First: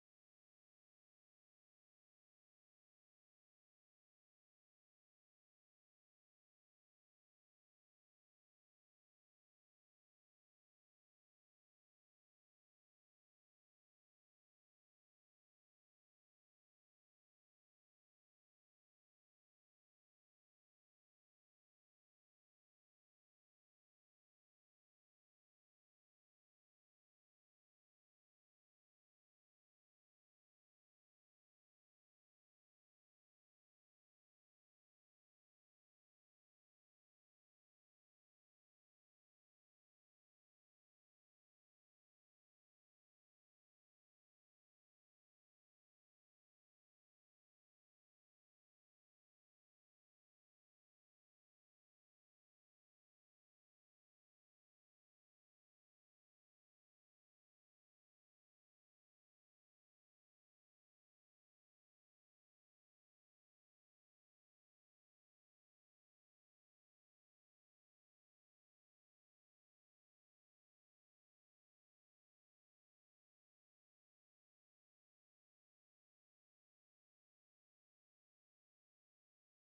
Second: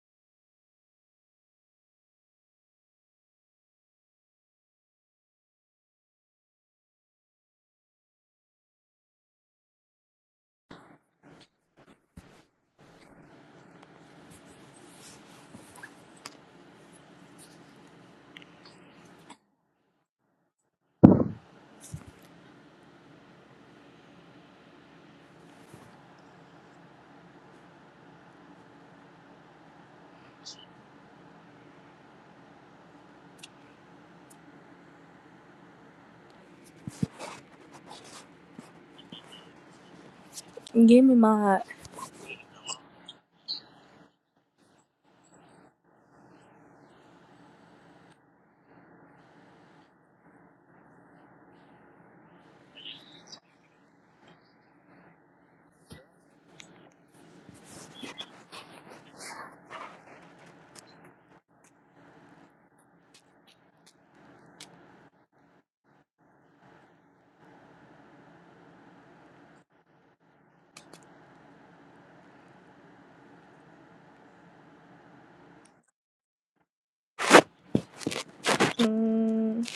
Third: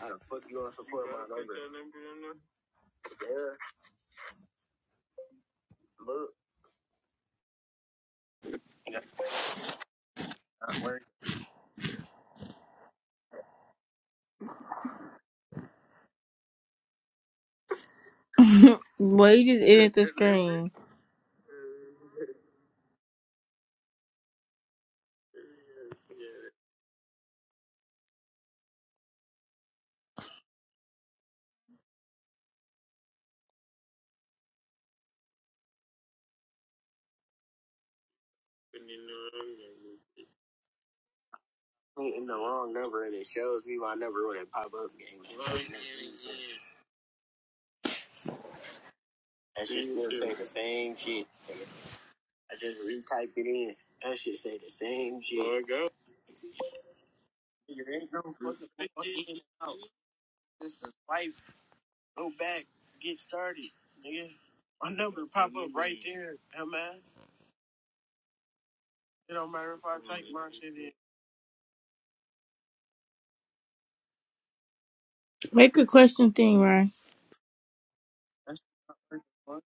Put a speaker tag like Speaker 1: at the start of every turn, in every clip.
Speaker 1: How the fuck you gonna support my number? Yeah, look, I'm wearing Well, you just edit the screen.
Speaker 2: Give me my. heart.
Speaker 1: hitting the wrong number and it shows me my number when it pop up. Gang, gang, gang, That shit still say the same shit. nigga. I just retype it in. That shit say the same shit. There you go. There ain't no fucking fucking out. This is life. Go back. Get started, nigga. My number pop up right there, huh, man. It don't matter if I type my shit in. Make a question thing, Ryan.
Speaker 2: Mm,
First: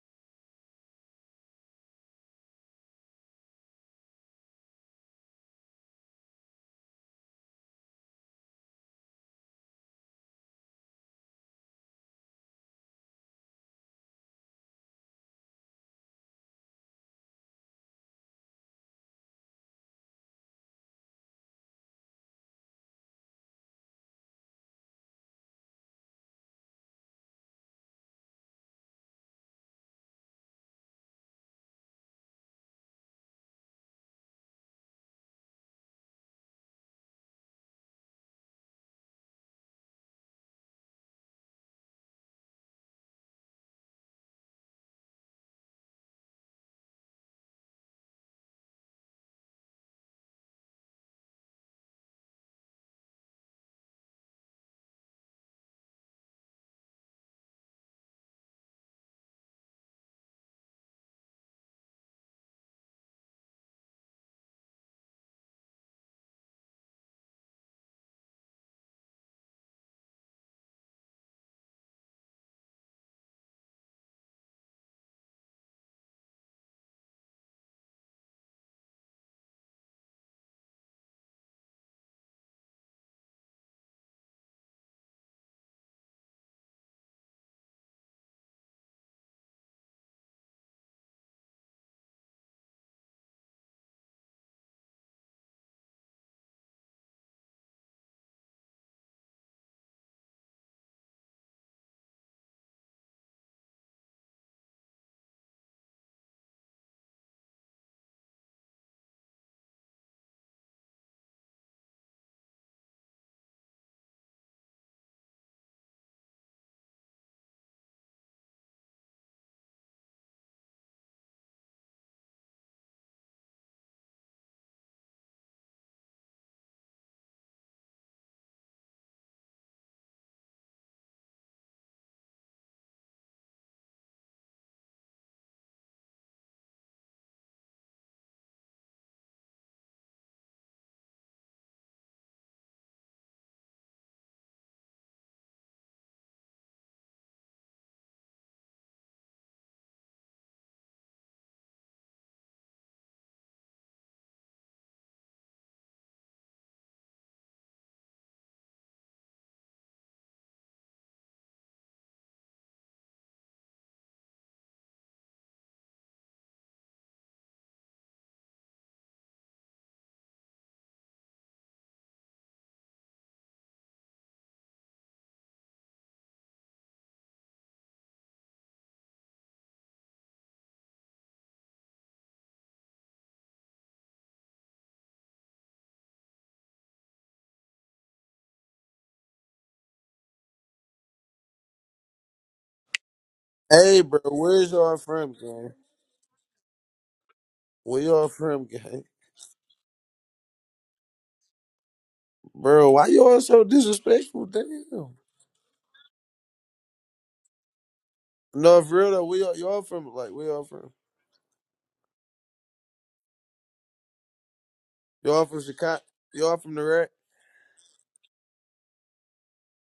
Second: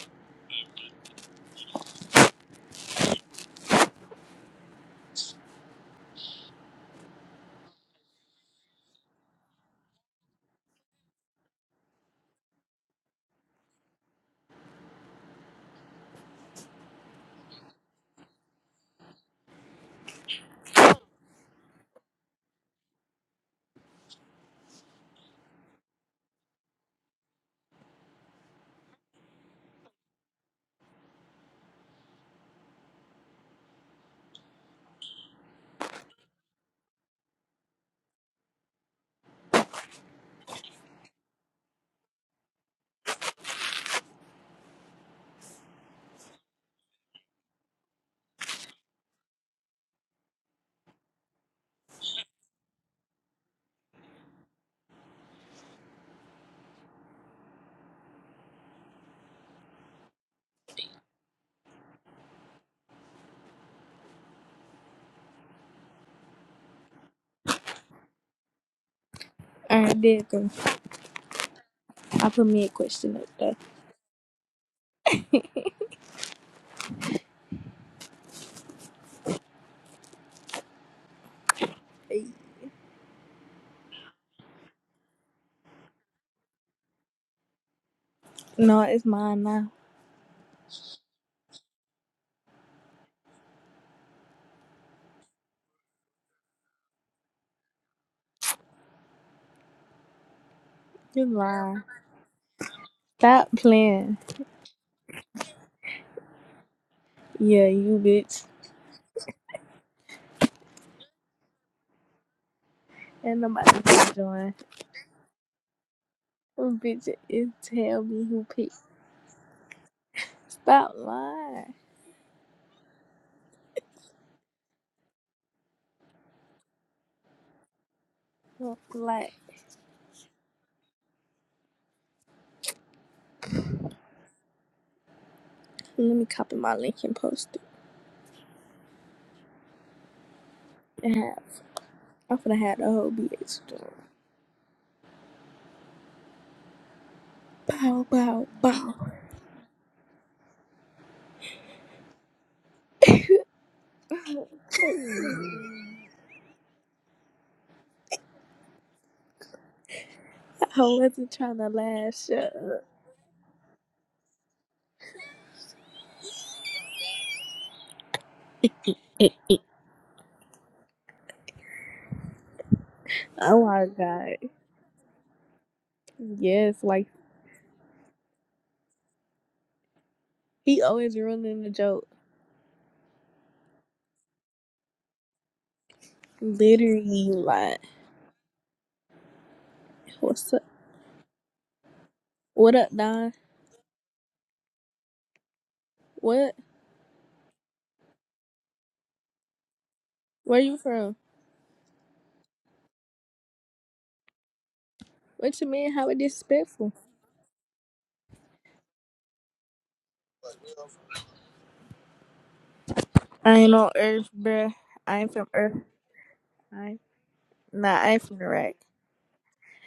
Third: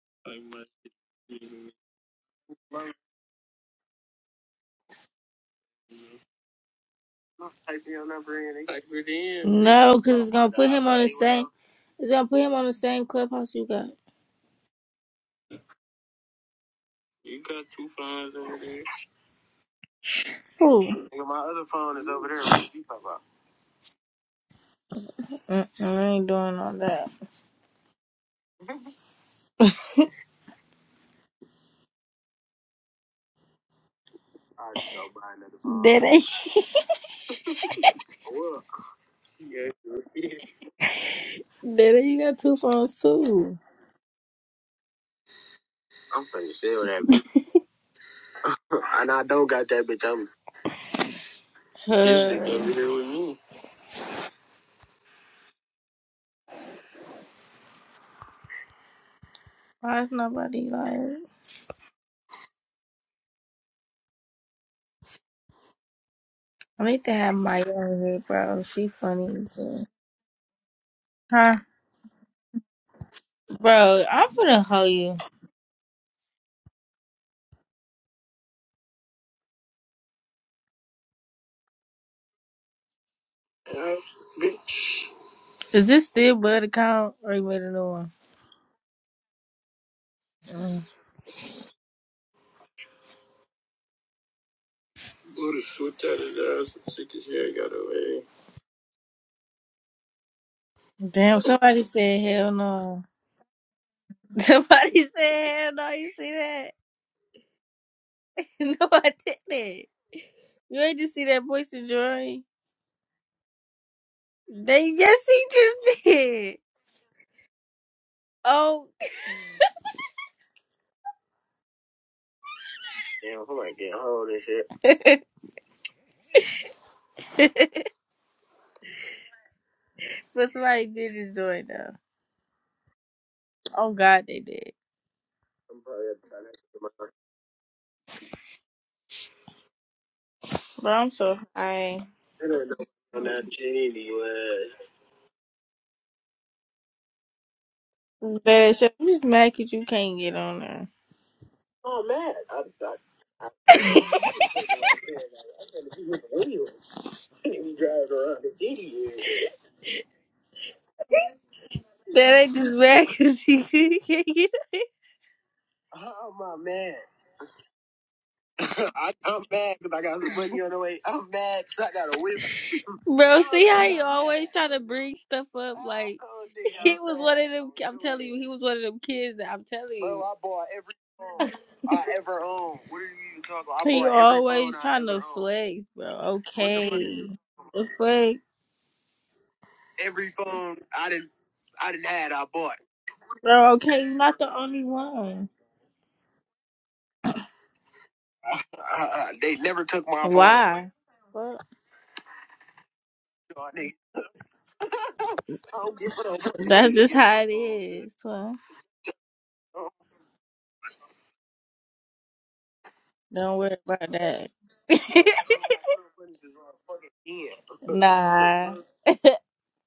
Speaker 1: No, because it's gonna put him on the same. It's gonna put him on the same clubhouse you got. Who? Mm-mm, I ain't doing all that. Daddy, Daddy, you got two phones too. Huh. Why is nobody like? I need to have my own here, bro. She funny, as
Speaker 2: all
Speaker 1: hell.
Speaker 2: right, there it go.
Speaker 1: huh?
Speaker 2: I put me a question up there.
Speaker 1: Bro, I'm finna hoe you. Is this still Bud account or you made a new one?
Speaker 2: No, it's mine now.
Speaker 1: Mm. Buddha swooped out his ass and took his hair got away.
Speaker 2: You
Speaker 1: Damn, somebody
Speaker 2: lying.
Speaker 1: said hell no.
Speaker 2: Stop playing.
Speaker 1: Somebody said hell no. You see that?
Speaker 2: Yeah, you bitch.
Speaker 1: No, I didn't. You ain't just see that voice and joy.
Speaker 2: Ain't nobody can join.
Speaker 1: They yes, he just did.
Speaker 2: Oh, bitch, it tell me who picked.
Speaker 1: Oh,
Speaker 2: Stop lying.
Speaker 1: Damn! Who ain't getting hold of this shit?
Speaker 2: Like,
Speaker 1: But somebody did enjoy it though. Oh God, they did. I'm probably
Speaker 2: let me
Speaker 1: gonna try that
Speaker 2: copy my
Speaker 1: for
Speaker 2: link and
Speaker 1: my-
Speaker 2: post it.
Speaker 1: But I'm
Speaker 2: And
Speaker 1: so
Speaker 2: have,
Speaker 1: high.
Speaker 2: I'm
Speaker 1: I
Speaker 2: gonna
Speaker 1: don't know
Speaker 2: have the whole
Speaker 1: on that
Speaker 2: BH join.
Speaker 1: Trinity was.
Speaker 2: Bow, bow,
Speaker 1: But so
Speaker 2: bow.
Speaker 1: I'm just mad mad 'cause you can't get on there. Oh, I'm mad. I, I, I, don't know what I'm saying. Like, I'm gonna be with the radio. I need to be driving around the city.
Speaker 2: I wasn't trying to lash
Speaker 1: That ain't just mad 'cause he he can't get on. Oh, my man. I, I'm
Speaker 2: up.
Speaker 1: mad because I got some money on the way. I'm I mad because I got a whip. Bro,
Speaker 2: Oh
Speaker 1: see how
Speaker 2: my
Speaker 1: you
Speaker 2: god.
Speaker 1: always try to bring stuff up? Like
Speaker 2: Yes,
Speaker 1: he
Speaker 2: like
Speaker 1: was one of them. I'm telling you, he was one of them kids that I'm telling you. I I bought
Speaker 2: He
Speaker 1: every
Speaker 2: always
Speaker 1: phone
Speaker 2: ruining the
Speaker 1: I
Speaker 2: joke.
Speaker 1: ever owned. What Are you even talking about? I He bought every always phone I trying to ever owned. flex, bro. Okay,
Speaker 2: Literally,
Speaker 1: What
Speaker 2: like,
Speaker 1: the fuck, Every
Speaker 2: what's up?
Speaker 1: phone I didn't, I didn't had, I
Speaker 2: What
Speaker 1: bought.
Speaker 2: up, Don?
Speaker 1: bro.
Speaker 3: Hey,
Speaker 1: Okay, you're
Speaker 3: bro,
Speaker 1: not the
Speaker 3: where's
Speaker 1: only
Speaker 3: y'all from,
Speaker 1: one.
Speaker 3: gang?
Speaker 2: What?
Speaker 3: Where y'all from, gang?
Speaker 1: Uh, They never took my phone.
Speaker 2: Where you
Speaker 1: Why?
Speaker 2: from?
Speaker 1: Fuck.
Speaker 3: Bro, why y'all so
Speaker 1: Y'all niggas.
Speaker 3: disrespectful? Damn.
Speaker 2: What you
Speaker 1: I
Speaker 2: mean?
Speaker 1: don't
Speaker 2: How
Speaker 1: give
Speaker 2: it
Speaker 1: a fuck.
Speaker 2: disrespectful?
Speaker 1: That's just how it is, twin.
Speaker 3: No, for real though, where y'all, y'all from? Like, where y'all from?
Speaker 2: I
Speaker 1: Don't
Speaker 2: ain't
Speaker 1: worry
Speaker 2: on
Speaker 1: about
Speaker 2: Earth,
Speaker 1: that.
Speaker 2: bruh. I ain't
Speaker 3: Y'all
Speaker 2: from
Speaker 3: from
Speaker 2: Earth.
Speaker 3: Chicago? Y'all from the
Speaker 2: I ain't.
Speaker 3: rack?
Speaker 2: Nah, I ain't from the
Speaker 1: nah.
Speaker 2: rack.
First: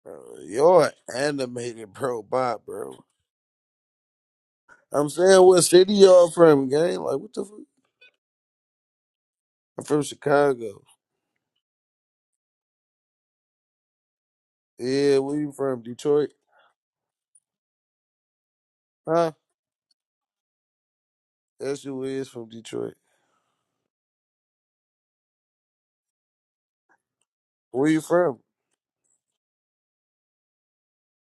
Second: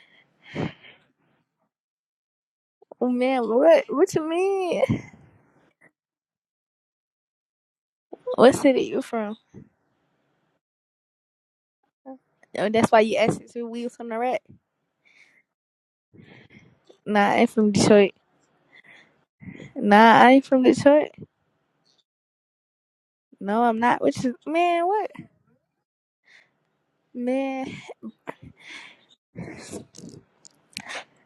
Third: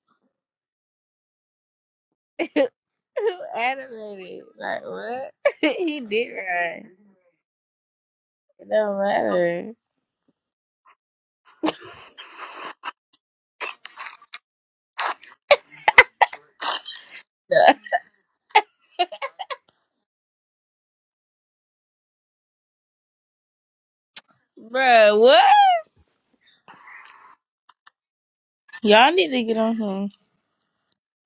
Speaker 3: Bro, y'all animated, bro. Bye, bro.
Speaker 2: Oh
Speaker 1: Who
Speaker 2: man, what? What you
Speaker 1: animated? Like
Speaker 2: mean?
Speaker 3: I'm
Speaker 1: what?
Speaker 3: saying, what city
Speaker 1: he
Speaker 3: y'all
Speaker 1: did
Speaker 3: from,
Speaker 1: right.
Speaker 3: gang? Like, what the fuck?
Speaker 2: What
Speaker 1: It
Speaker 2: city
Speaker 1: don't
Speaker 2: you from?
Speaker 1: matter.
Speaker 3: I'm from Chicago.
Speaker 2: Oh, that's why you asked if we was from the rack.
Speaker 3: Yeah, where you from? Detroit?
Speaker 2: Nah, I ain't from Detroit.
Speaker 3: Huh?
Speaker 2: Nah, I ain't from Detroit.
Speaker 3: That's who is from Detroit.
Speaker 2: No, I'm not. What you? Man, what?
Speaker 1: Bruh, what?
Speaker 2: Man,
Speaker 3: Where you from?
Speaker 1: Y'all need to get on him.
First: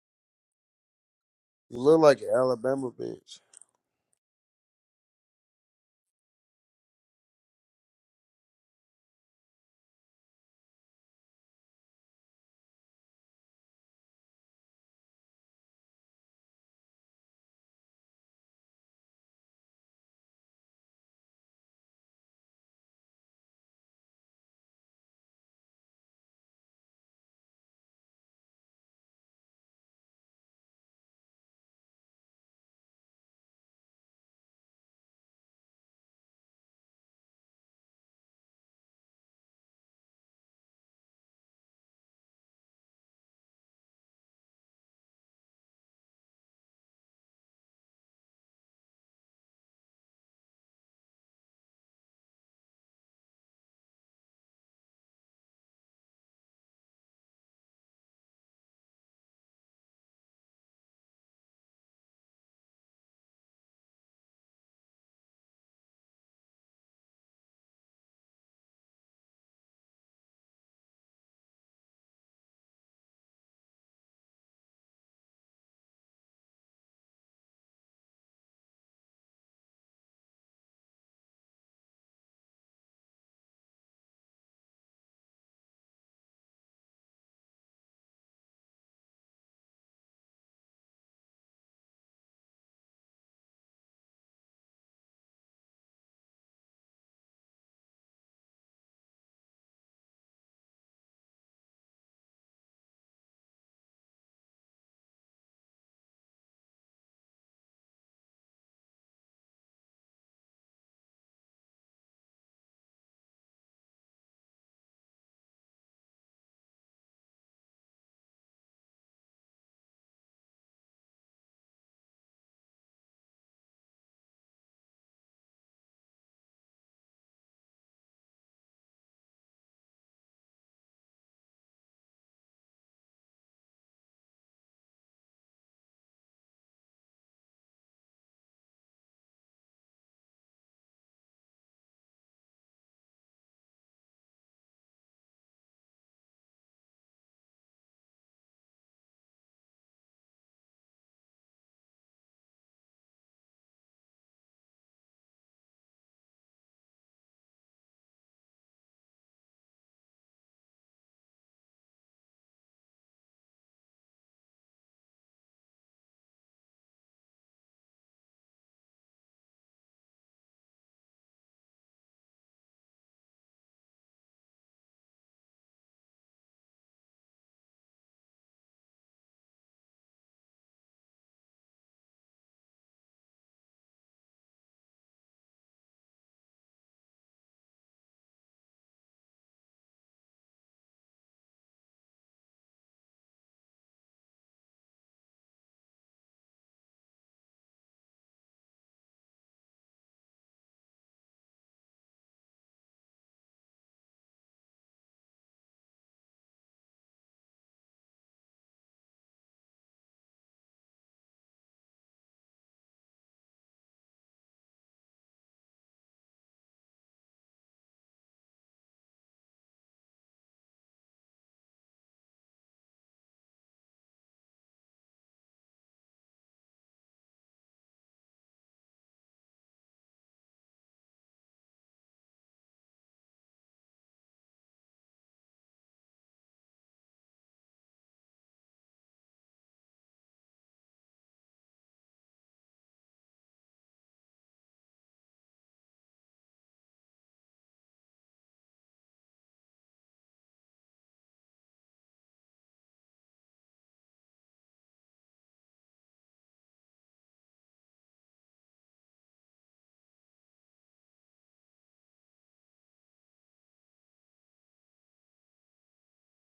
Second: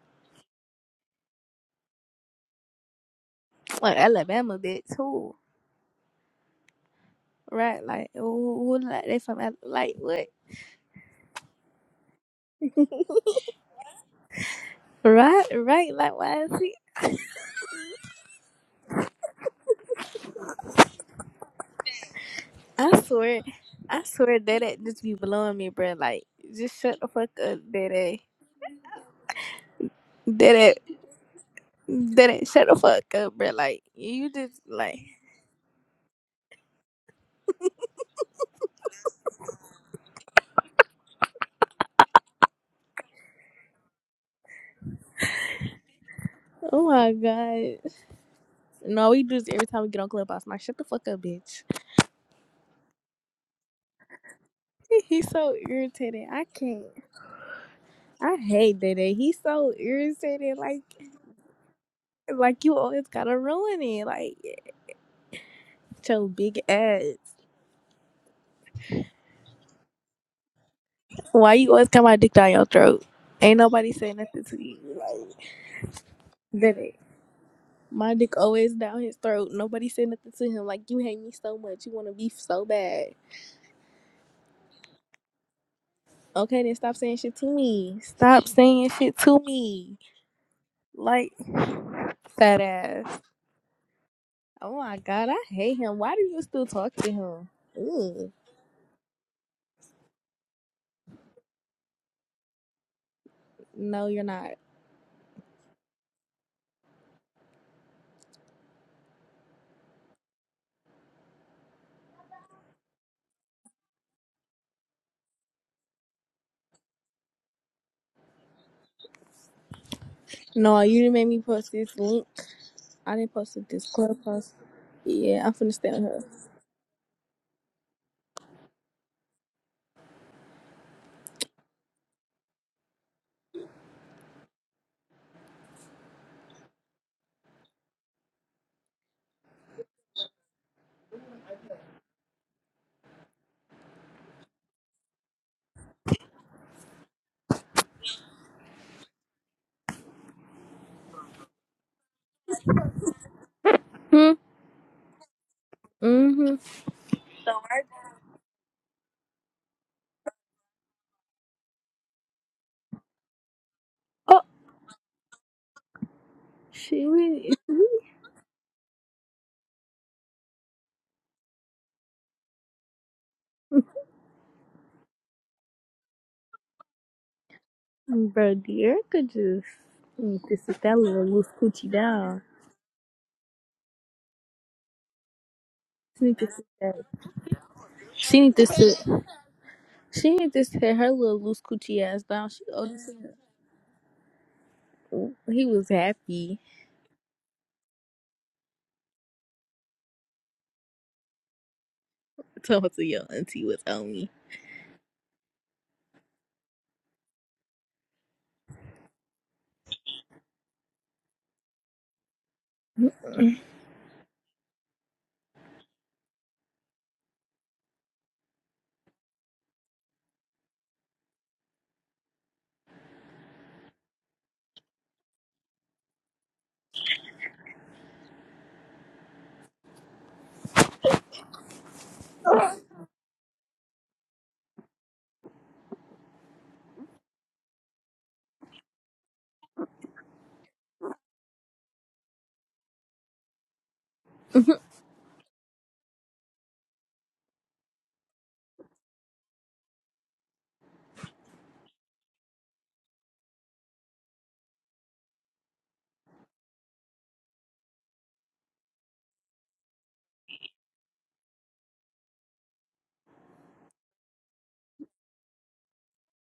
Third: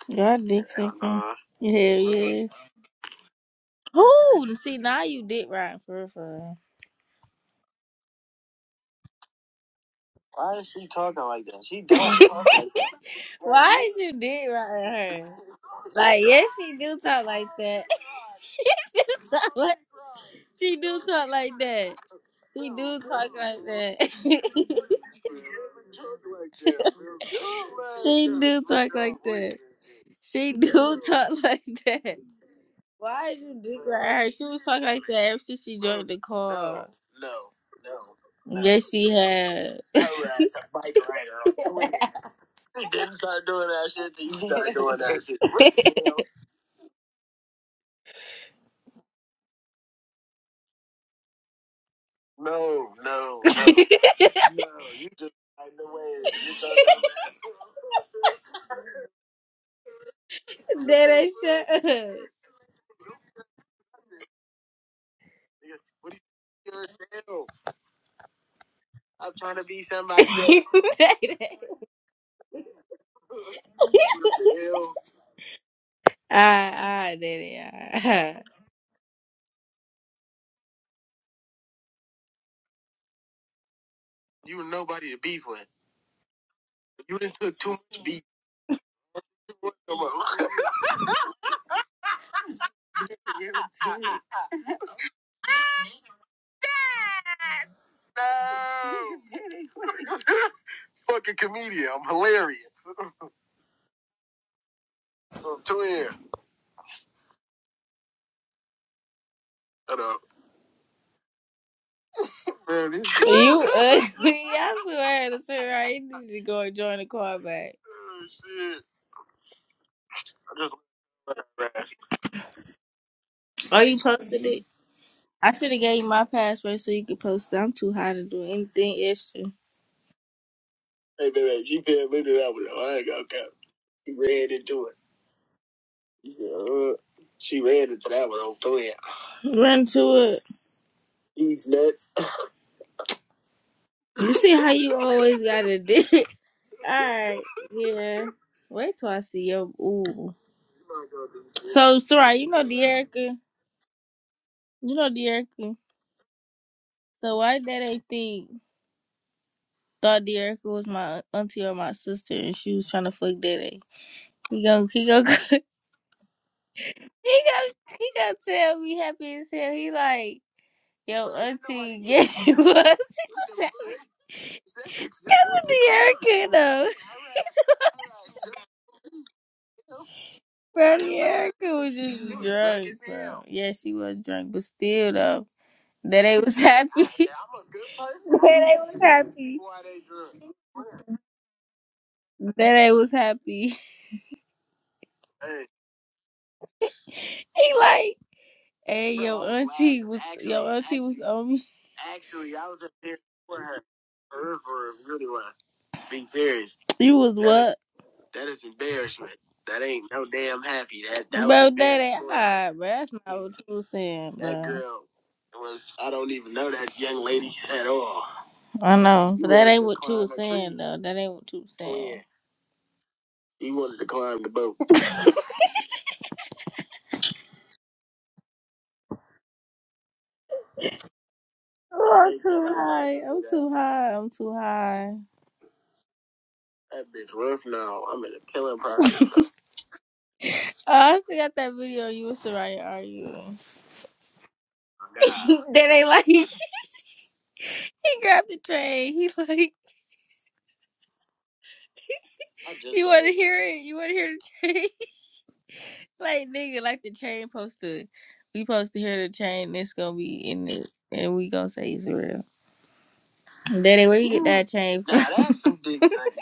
Speaker 1: Y'all dick sucking. Hell
Speaker 3: You look like an
Speaker 1: yeah.
Speaker 3: Alabama bitch.
Speaker 2: like
Speaker 1: Who?
Speaker 2: Alabama,
Speaker 1: See,
Speaker 2: bitch.
Speaker 1: now you
Speaker 2: Who?
Speaker 1: dick riding for real, for real.
Speaker 2: Right? Like, who? who like they from? Al- Like, what?
Speaker 1: Why is she talking like that? She don't talk like that. Why is you dick riding her?
Speaker 2: Right, right. Like,
Speaker 1: Like,
Speaker 2: why
Speaker 1: yes,
Speaker 2: is he?
Speaker 1: she do talk like that. She do talk like She do talk like that. She do
Speaker 2: I
Speaker 1: talk
Speaker 2: swear,
Speaker 1: like that.
Speaker 2: I swear that it just be blowing me, bro. Like, just shut the fuck up, that it,
Speaker 1: she do talk like that. She
Speaker 2: that it,
Speaker 1: do talk like that.
Speaker 2: that it. Shut the fuck
Speaker 1: Why
Speaker 2: up, bro.
Speaker 1: you dick
Speaker 2: Like,
Speaker 1: ride her?
Speaker 2: you
Speaker 1: She was
Speaker 2: just
Speaker 1: talking
Speaker 2: like,
Speaker 1: like that ever since she joined the call. No, no. Yes, she had. She didn't start doing that shit till you started doing that shit. What the hell?
Speaker 2: oh my god. No, we do this every time we get on Clubhouse. I'm Like, shut the fuck up, bitch.
Speaker 1: No, no, no. No, you
Speaker 2: He's
Speaker 1: just
Speaker 2: so
Speaker 1: like the
Speaker 2: irritating. I can't.
Speaker 1: way.
Speaker 2: I hate that. it. He's so irritating. Like,
Speaker 1: That ain't shut up.
Speaker 2: like you always gotta ruin it. Like, your big ass.
Speaker 1: Alright,
Speaker 2: Why you always got my dick down your throat? Ain't nobody saying nothing to you. like, Baby,
Speaker 1: alright, daddy,
Speaker 2: my dick
Speaker 1: alright.
Speaker 2: always down his throat. Nobody said nothing to him. Like you hate me so much, you want to beef so bad.
Speaker 1: You were nobody to beef with.
Speaker 2: Okay, then stop
Speaker 1: You
Speaker 2: saying
Speaker 1: done
Speaker 2: shit to
Speaker 1: took too
Speaker 2: me.
Speaker 1: much beef.
Speaker 2: Stop saying shit to
Speaker 1: Come
Speaker 2: me.
Speaker 1: on.
Speaker 2: Like fat ass. Oh my god, I hate him. Why do you still talk to him? Ugh.
Speaker 1: No. Fucking comedian. I'm I'm hilarious.
Speaker 2: No, you're not.
Speaker 1: I'm twin. Shut up. man. this shit- You ugly. I swear to swear, I need to go and join the car back. Oh, shit. I just
Speaker 2: No, you didn't make me post
Speaker 1: laughed.
Speaker 2: this link. I didn't post it
Speaker 1: Oh,
Speaker 2: this
Speaker 1: you
Speaker 2: club
Speaker 1: posted
Speaker 2: post.
Speaker 1: it?
Speaker 2: Yeah,
Speaker 1: I
Speaker 2: I'm
Speaker 1: should
Speaker 2: finna
Speaker 1: have
Speaker 2: stay
Speaker 1: gave
Speaker 2: on
Speaker 1: you
Speaker 2: her.
Speaker 1: my password so you could post it. I'm too high to do anything extra. Hey, baby, she fed me to that one, though. I ain't gonna count. She ran into it. She, said, uh, she ran into that one on three. Run to it. These nuts. You see how you always got a dick. Alright, yeah. Wait till I see your ooh. So Soraya, you know Deerica?
Speaker 2: Hmm.
Speaker 1: You know Deerica.
Speaker 2: Mm-hmm.
Speaker 1: So why Daddy think thought Deerica was my auntie or my sister and she was trying to fuck Daddy?
Speaker 2: Oh
Speaker 1: He gon' he gon'
Speaker 2: she
Speaker 1: He
Speaker 2: really.
Speaker 1: got he got tell me happy as hell. He like, yo, auntie, yeah, he was. That's what the Erica though.
Speaker 2: Bro, the Erica just need to sit that
Speaker 1: Bro, the
Speaker 2: little loose
Speaker 1: Erica
Speaker 2: coochie
Speaker 1: was just
Speaker 2: down.
Speaker 1: drunk, bro. Yeah, she was drunk, but still though. That
Speaker 2: She
Speaker 1: they
Speaker 2: need to
Speaker 1: was
Speaker 2: sit
Speaker 1: happy.
Speaker 2: that.
Speaker 1: that
Speaker 2: She need to
Speaker 1: they
Speaker 2: sit.
Speaker 1: was happy.
Speaker 2: She need to sit her little loose coochie ass down.
Speaker 1: That
Speaker 2: She
Speaker 1: they
Speaker 2: old as
Speaker 1: was happy.
Speaker 2: hell. He was happy.
Speaker 1: He like Hey, your auntie wow, was actually, your auntie was actually- on me. Actually, I was
Speaker 2: Talking
Speaker 1: up
Speaker 2: to
Speaker 1: there
Speaker 2: your
Speaker 1: for
Speaker 2: auntie
Speaker 1: her.
Speaker 2: was on me.
Speaker 1: For her, for her, really was. Being serious. You was That is- what? Is, that is embarrassment. That ain't no damn happy. That that bro, was that ain't all right, bro. That's not what
Speaker 2: Look,
Speaker 1: you was saying, bro. That girl was. I don't even know that young lady at all. I know, but that ain't what you was saying, though. That ain't what you was saying. Yeah, he wanted to climb the boat. Oh, I'm too high. I'm too high. I'm too high. That bitch rough now. I'm in a pillow pocket. Oh, I still got that video of you and Soraya arguing. My then they like he grabbed the train. He like you want to hear it? You want to hear the train? like nigga, like the train posted. We supposed to hear the train. It's gonna be in it, and we gonna say it's real. Daddy, where you get that chain Nah, from? Nah, that's some dick sucking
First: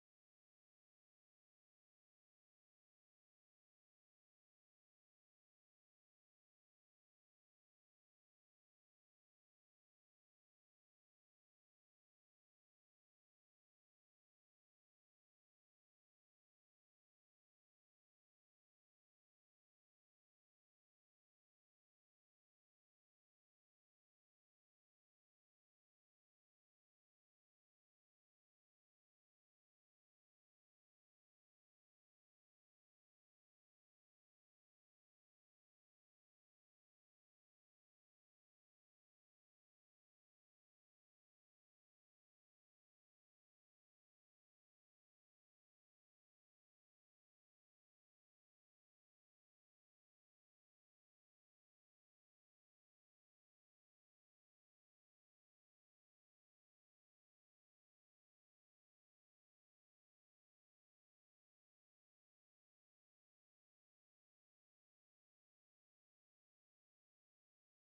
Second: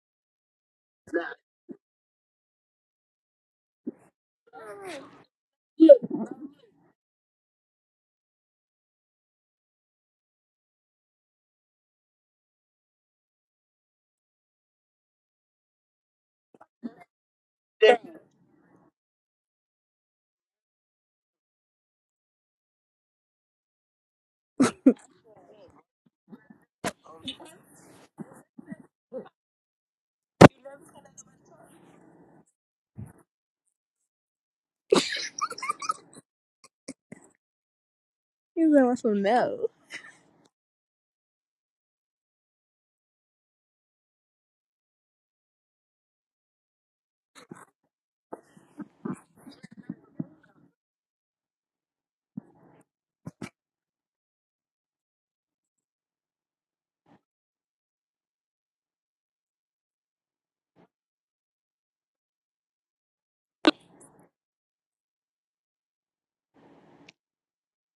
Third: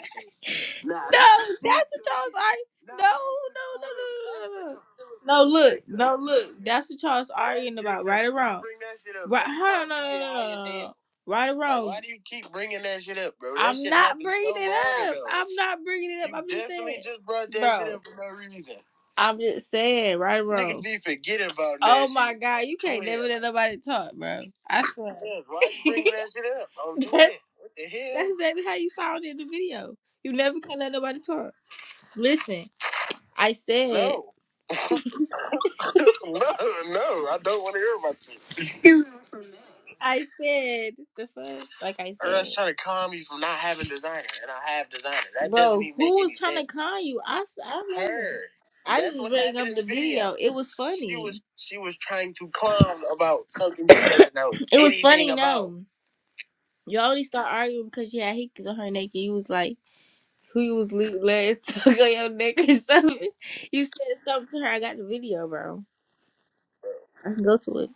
Speaker 1: No, that's what Charles. I no, no, no, no, no, no. No, look, no, look. That's what Charles arguing about. Right or wrong? Right? Hold on, no, no, no, no, no. no. Right or wrong? Why do you keep bringing that shit up, bro? I'm not bringing it up. I'm not bringing it up. I'm just saying, bro. I'm just saying, right or wrong. Niggas be forget about that. oh my shit. god, you can't never let nobody talk, bro. I swear. Yes, why you bring that shit up? I'm doing it. What the hell? That's exactly how you sound in the video. You never can let nobody talk. Listen, I said, No, no, no. I don't want to hear about you.
Speaker 2: He's like, so some no.
Speaker 1: I said the fuck, like I Or said, that's trying to calm you from not having designer, and I have designer. That doesn't bro. even make Who make was any trying to sense. con you? I s- I wasn't. Her. I That's just what bring happened up happened in the the video. video. It was funny. She was she was trying to clown about something she doesn't know It was anything funny. anything about. No, you only start arguing because you had hickeys on her naked. You was like. who you was le- letting suck on your neck or something. You said something to her. I got the video, bro. I can go to it.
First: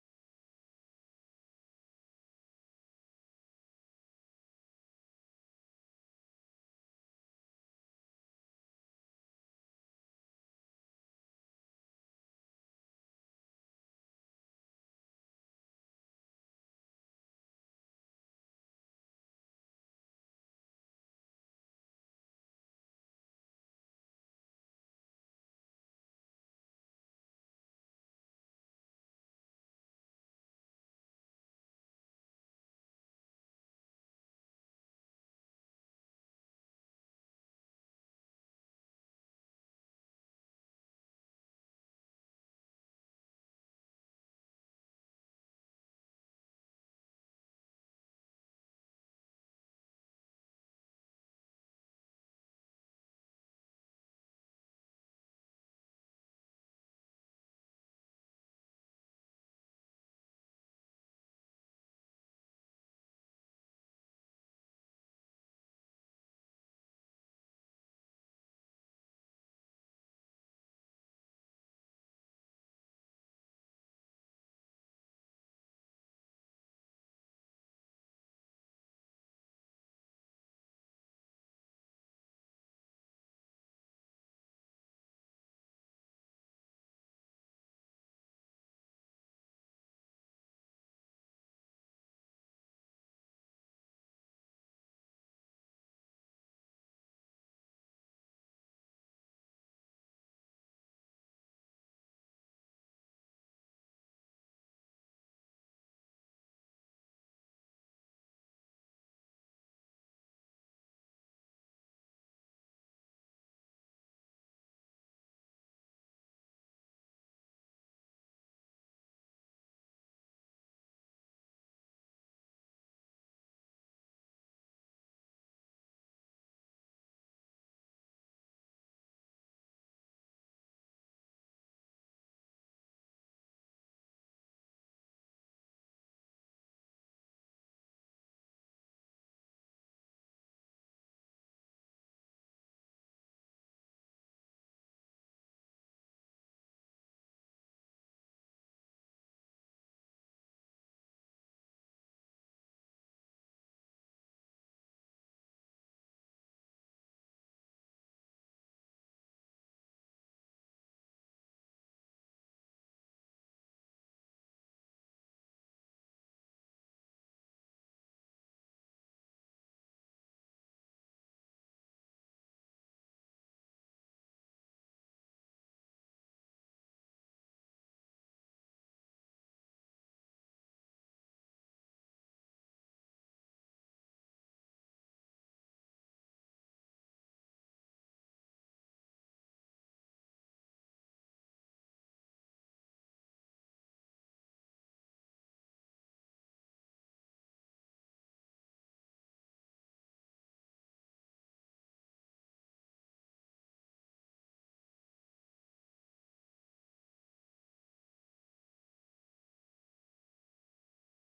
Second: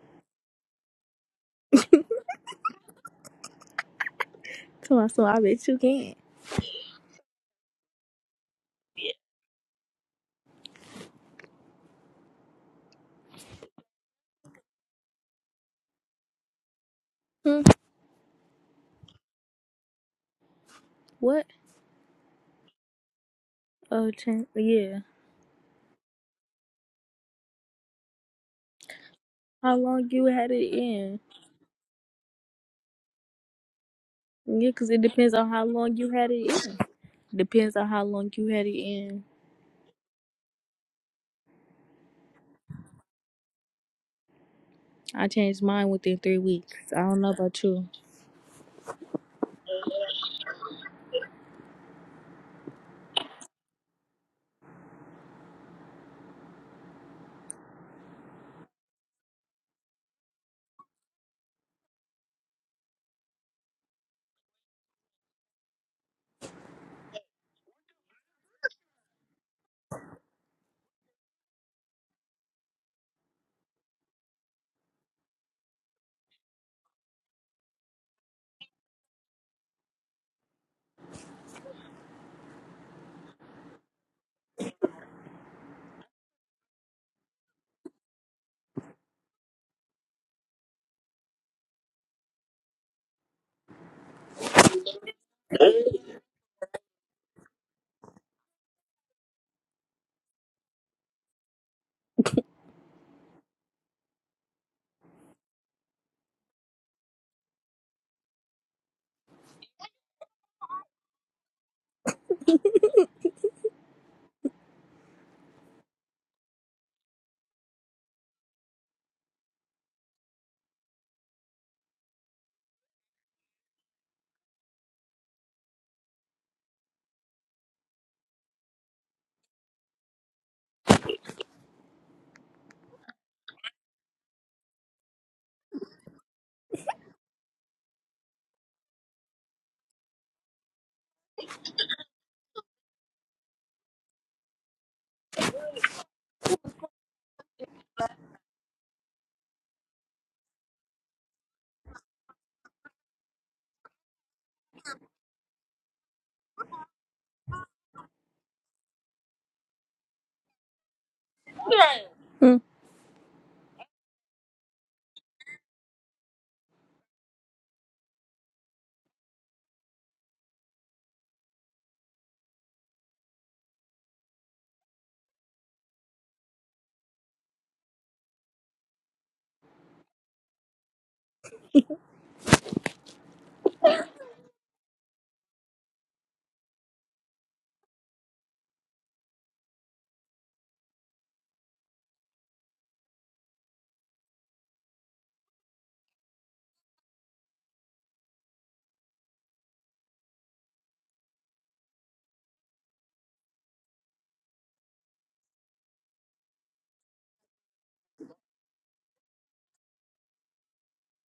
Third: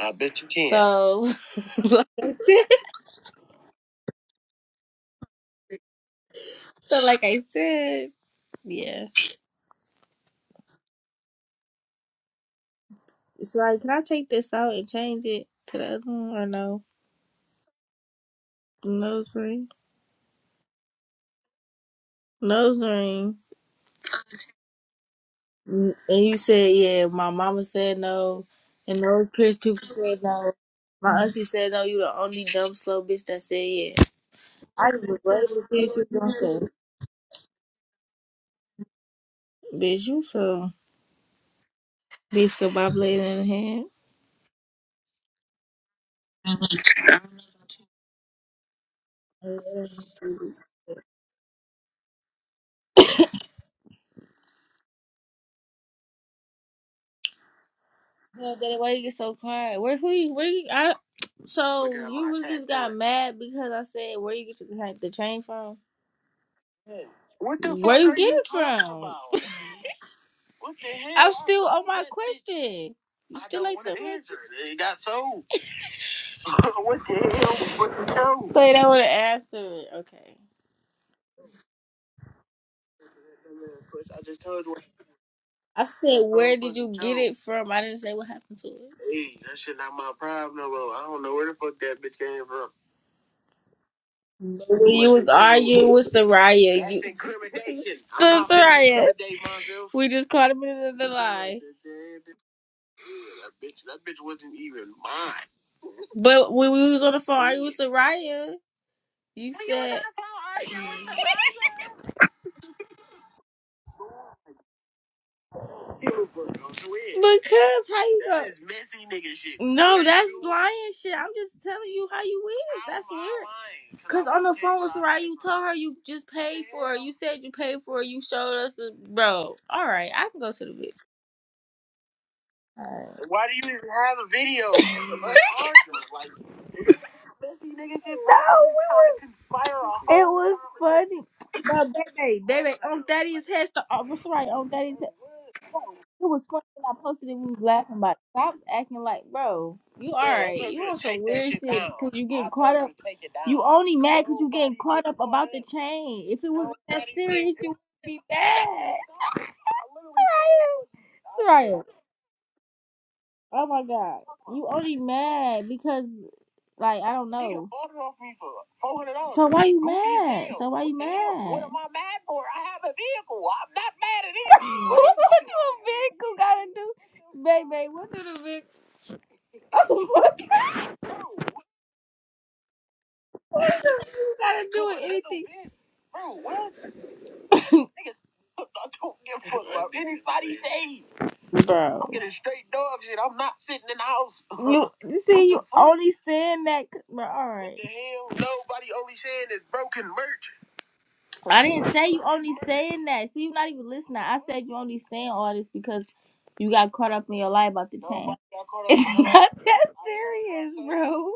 Speaker 1: I bet you can. So, like I said,
Speaker 2: Tell my "So I bet you can.
Speaker 1: so like I said, yeah. So, like, can I take this out and change it to the other one or no?
Speaker 2: Hmm,
Speaker 1: Nose ring,
Speaker 2: What?
Speaker 1: nose ring.
Speaker 2: Oh, chan- yeah.
Speaker 1: Mm, And you said, yeah. My mama said no, and those pierced
Speaker 2: How
Speaker 1: people
Speaker 2: long
Speaker 1: said
Speaker 2: you had
Speaker 1: no.
Speaker 2: it in?
Speaker 1: My auntie said no. You the only dumb slow bitch that said yeah.
Speaker 2: Yeah,
Speaker 1: I
Speaker 2: 'cause it
Speaker 1: was
Speaker 2: depends on
Speaker 1: waiting to
Speaker 2: how
Speaker 1: see what
Speaker 2: long you
Speaker 1: you
Speaker 2: had
Speaker 1: was
Speaker 2: it
Speaker 1: gonna say,
Speaker 2: in. Depends on how long you had it in.
Speaker 1: bitch. You so. Biscuit with my blade in the hand.
Speaker 2: I changed mine within three weeks. I don't know about you.
Speaker 1: No, Daddy, why you get so quiet? Where who you where you I so you really just got mad because I said where you get your, cha- the chain from? What the fuck Where you are get you it talking from? about? What the hell? I'm still on my question. You I still don't ain't to answer. it. It got sold. what the hell? What the hell? Wait, I want to answer it. Okay. I just told you. I said, That's where did you get it from? I didn't say what happened to it. Hey, that shit not my problem, no bro. I don't know where the fuck that bitch came from. When you was arguing with Soraya. That's you... incrimination. I'm not finna Soraya. incriminate myself. We just caught him in the lie. That bitch, that bitch wasn't even mine. But when we was on the phone, I was Soraya. You said. Because how you go? That is messy nigga shit. No, that's lying shit. I'm just telling you how you is. that's weird. 'Cause Cause on the phone with Soraya, you told her you just paid for it. You said you paid for it. You showed us the bro. All right, I can go to the video. Alright. Why do you even have a video? Like, no, we was. It was funny. No, baby, baby, on daddy's Thaddeus Hester, on right on daddy's head? It was funny when I posted it. We was laughing about. It. Stop acting like, bro, you alright? You on some take weird shit because you getting caught up. You only mad because you getting caught up about the chain. If it was that serious, you would be mad. I Right?
Speaker 2: Hmm.
Speaker 1: Oh my god. You only mad because like I don't know. Nigga ordered off me for four hundred dollars. So why you mad? So why you mad? what am I mad for? I have a vehicle. I'm not mad for? do a vehicle gotta do? Baby, what do the vehicle Oh my god. what do the vehicle gotta do with anything? Bro, what? I don't give a fuck about anybody's age. bro. I'm getting straight dog shit. I'm not sitting in the house. You you see, you only saying that, c- bro. All right. What right, the hell? Nobody only saying is broken merch. I didn't say you only saying that. See, you're not even listening. I said you only saying all this because you got caught up in your lie about the chain. It's not that serious, bro.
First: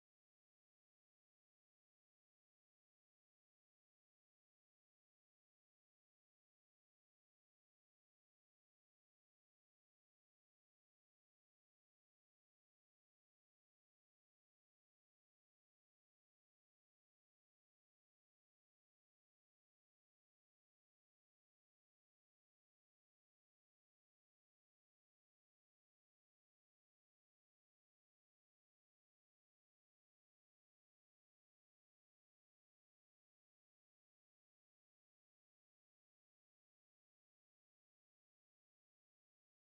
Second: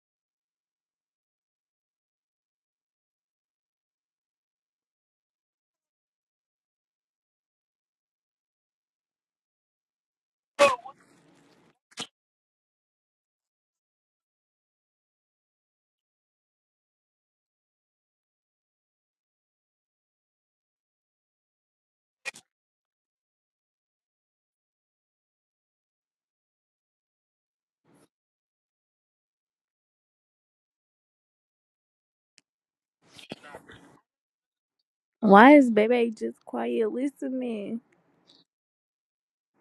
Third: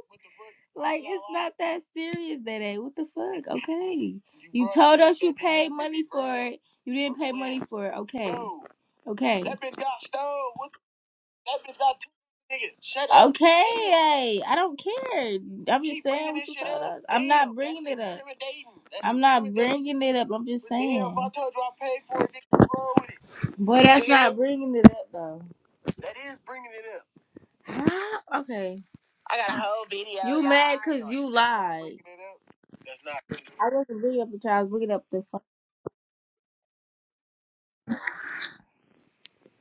Speaker 1: Like it's not that serious, that ain't. What the fuck? Okay. You told us you paid money for it. You didn't pay money for it. Okay. Okay. That bitch got two niggas. Shut up. Okay, I don't care. I'm just Keep saying bringing what this you shit thought up. of. I'm not Damn, that bringing shit it up. irritating. That I'm not irritating. bringing it up. I'm just But damn, if I saying. told you I paid for it, nigga, you roll with it. Boy, that's Nigga, not bringing it up though. that is bringing it up. Ah, okay. I got a whole video, You y'all. mad cause gonna you do That's lied. bringing it up. That's not bringing it I up. wasn't bringing up the child. I was Bringing up the
Speaker 2: Why is baby just quiet listening?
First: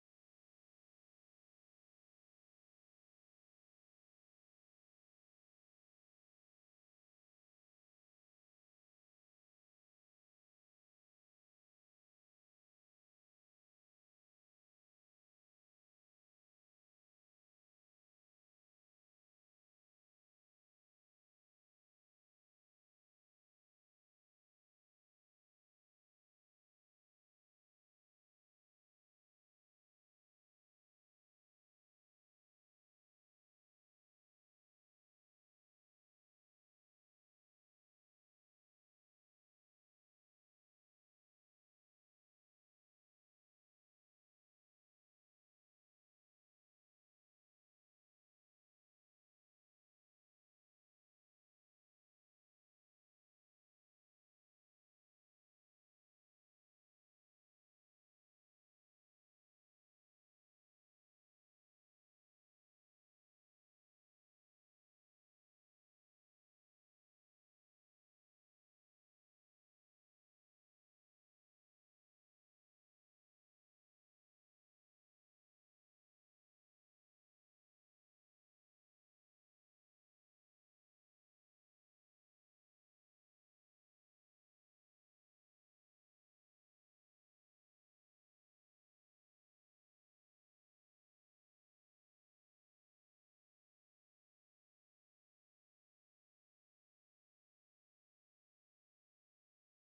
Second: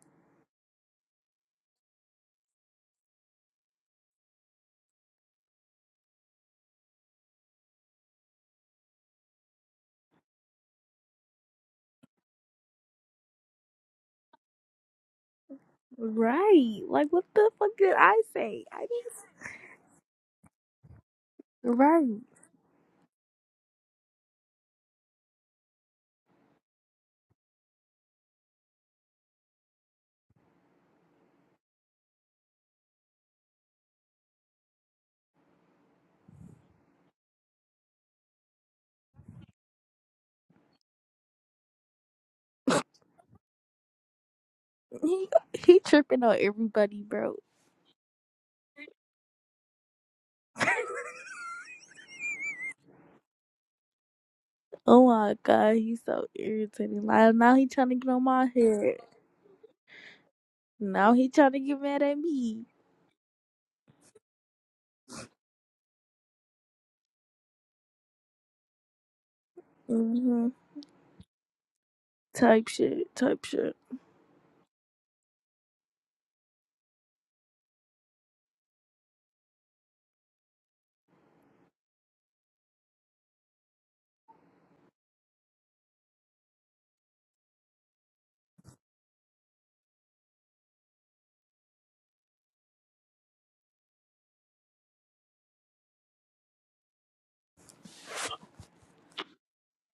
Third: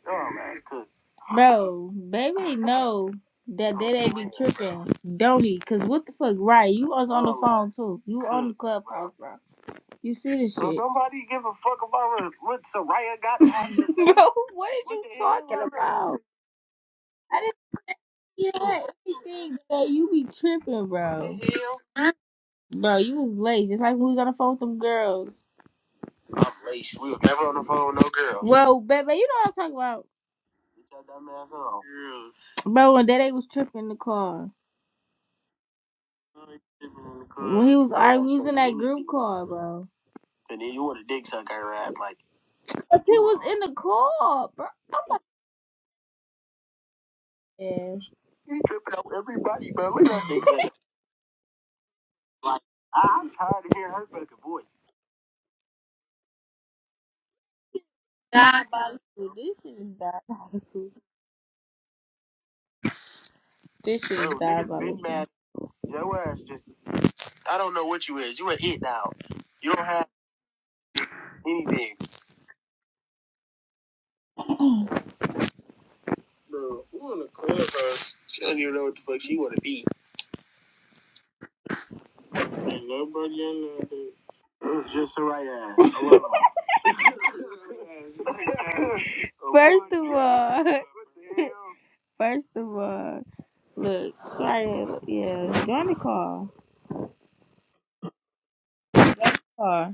Speaker 1: Oh man, cool. Bro, baby know that they they be tripping, don't he? Cause what the fuck, right? You was on the Oh phone too. You on cool. the man, clubhouse, bro. You see this cool. Don't shit, nobody give a fuck about what, what Soraya got on the bro? say. what are What you the talking man? about?
Speaker 2: Right. Like what
Speaker 1: I
Speaker 2: the fuck did
Speaker 1: didn't
Speaker 2: I say? I
Speaker 1: hear anything that you be tripping, What the bro. the
Speaker 2: didn't
Speaker 1: hell?
Speaker 2: Right.
Speaker 1: Bro, you was late, just like we was on the phone with them girls. I'm late. We was never on the phone with no girl. Well, baby, you know what I'm talking about. Bro, when Daddy was tripping in the car. When he was arguing, in that group car, bro. And Then you want a dick sucker, right? like. But he was in the car, bro.
Speaker 2: He he tripping on everybody, bro.
Speaker 1: Yeah. You tripping on everybody, bro. Look at that dick sucker. like I'm tired of hearing her fucking voice.
Speaker 2: oh my god, he's so irritating. Like now he trying to get on my head.
Speaker 1: Diabolical. This shit is diabolical.
Speaker 2: Now he trying to get mad at me.
Speaker 1: This shit is diabolical. Bro, your ass just, I don't know what you is. You are it now. You don't have
Speaker 2: hmm
Speaker 1: anything.
Speaker 2: Type shit. Type shit.
Speaker 1: Bro, who in the clubhouse? She don't even know what the fuck she want to be. Ain't nobody in there, dude. It was just a right ass. First of all, first of all, look, sorry, yeah, join the call. car.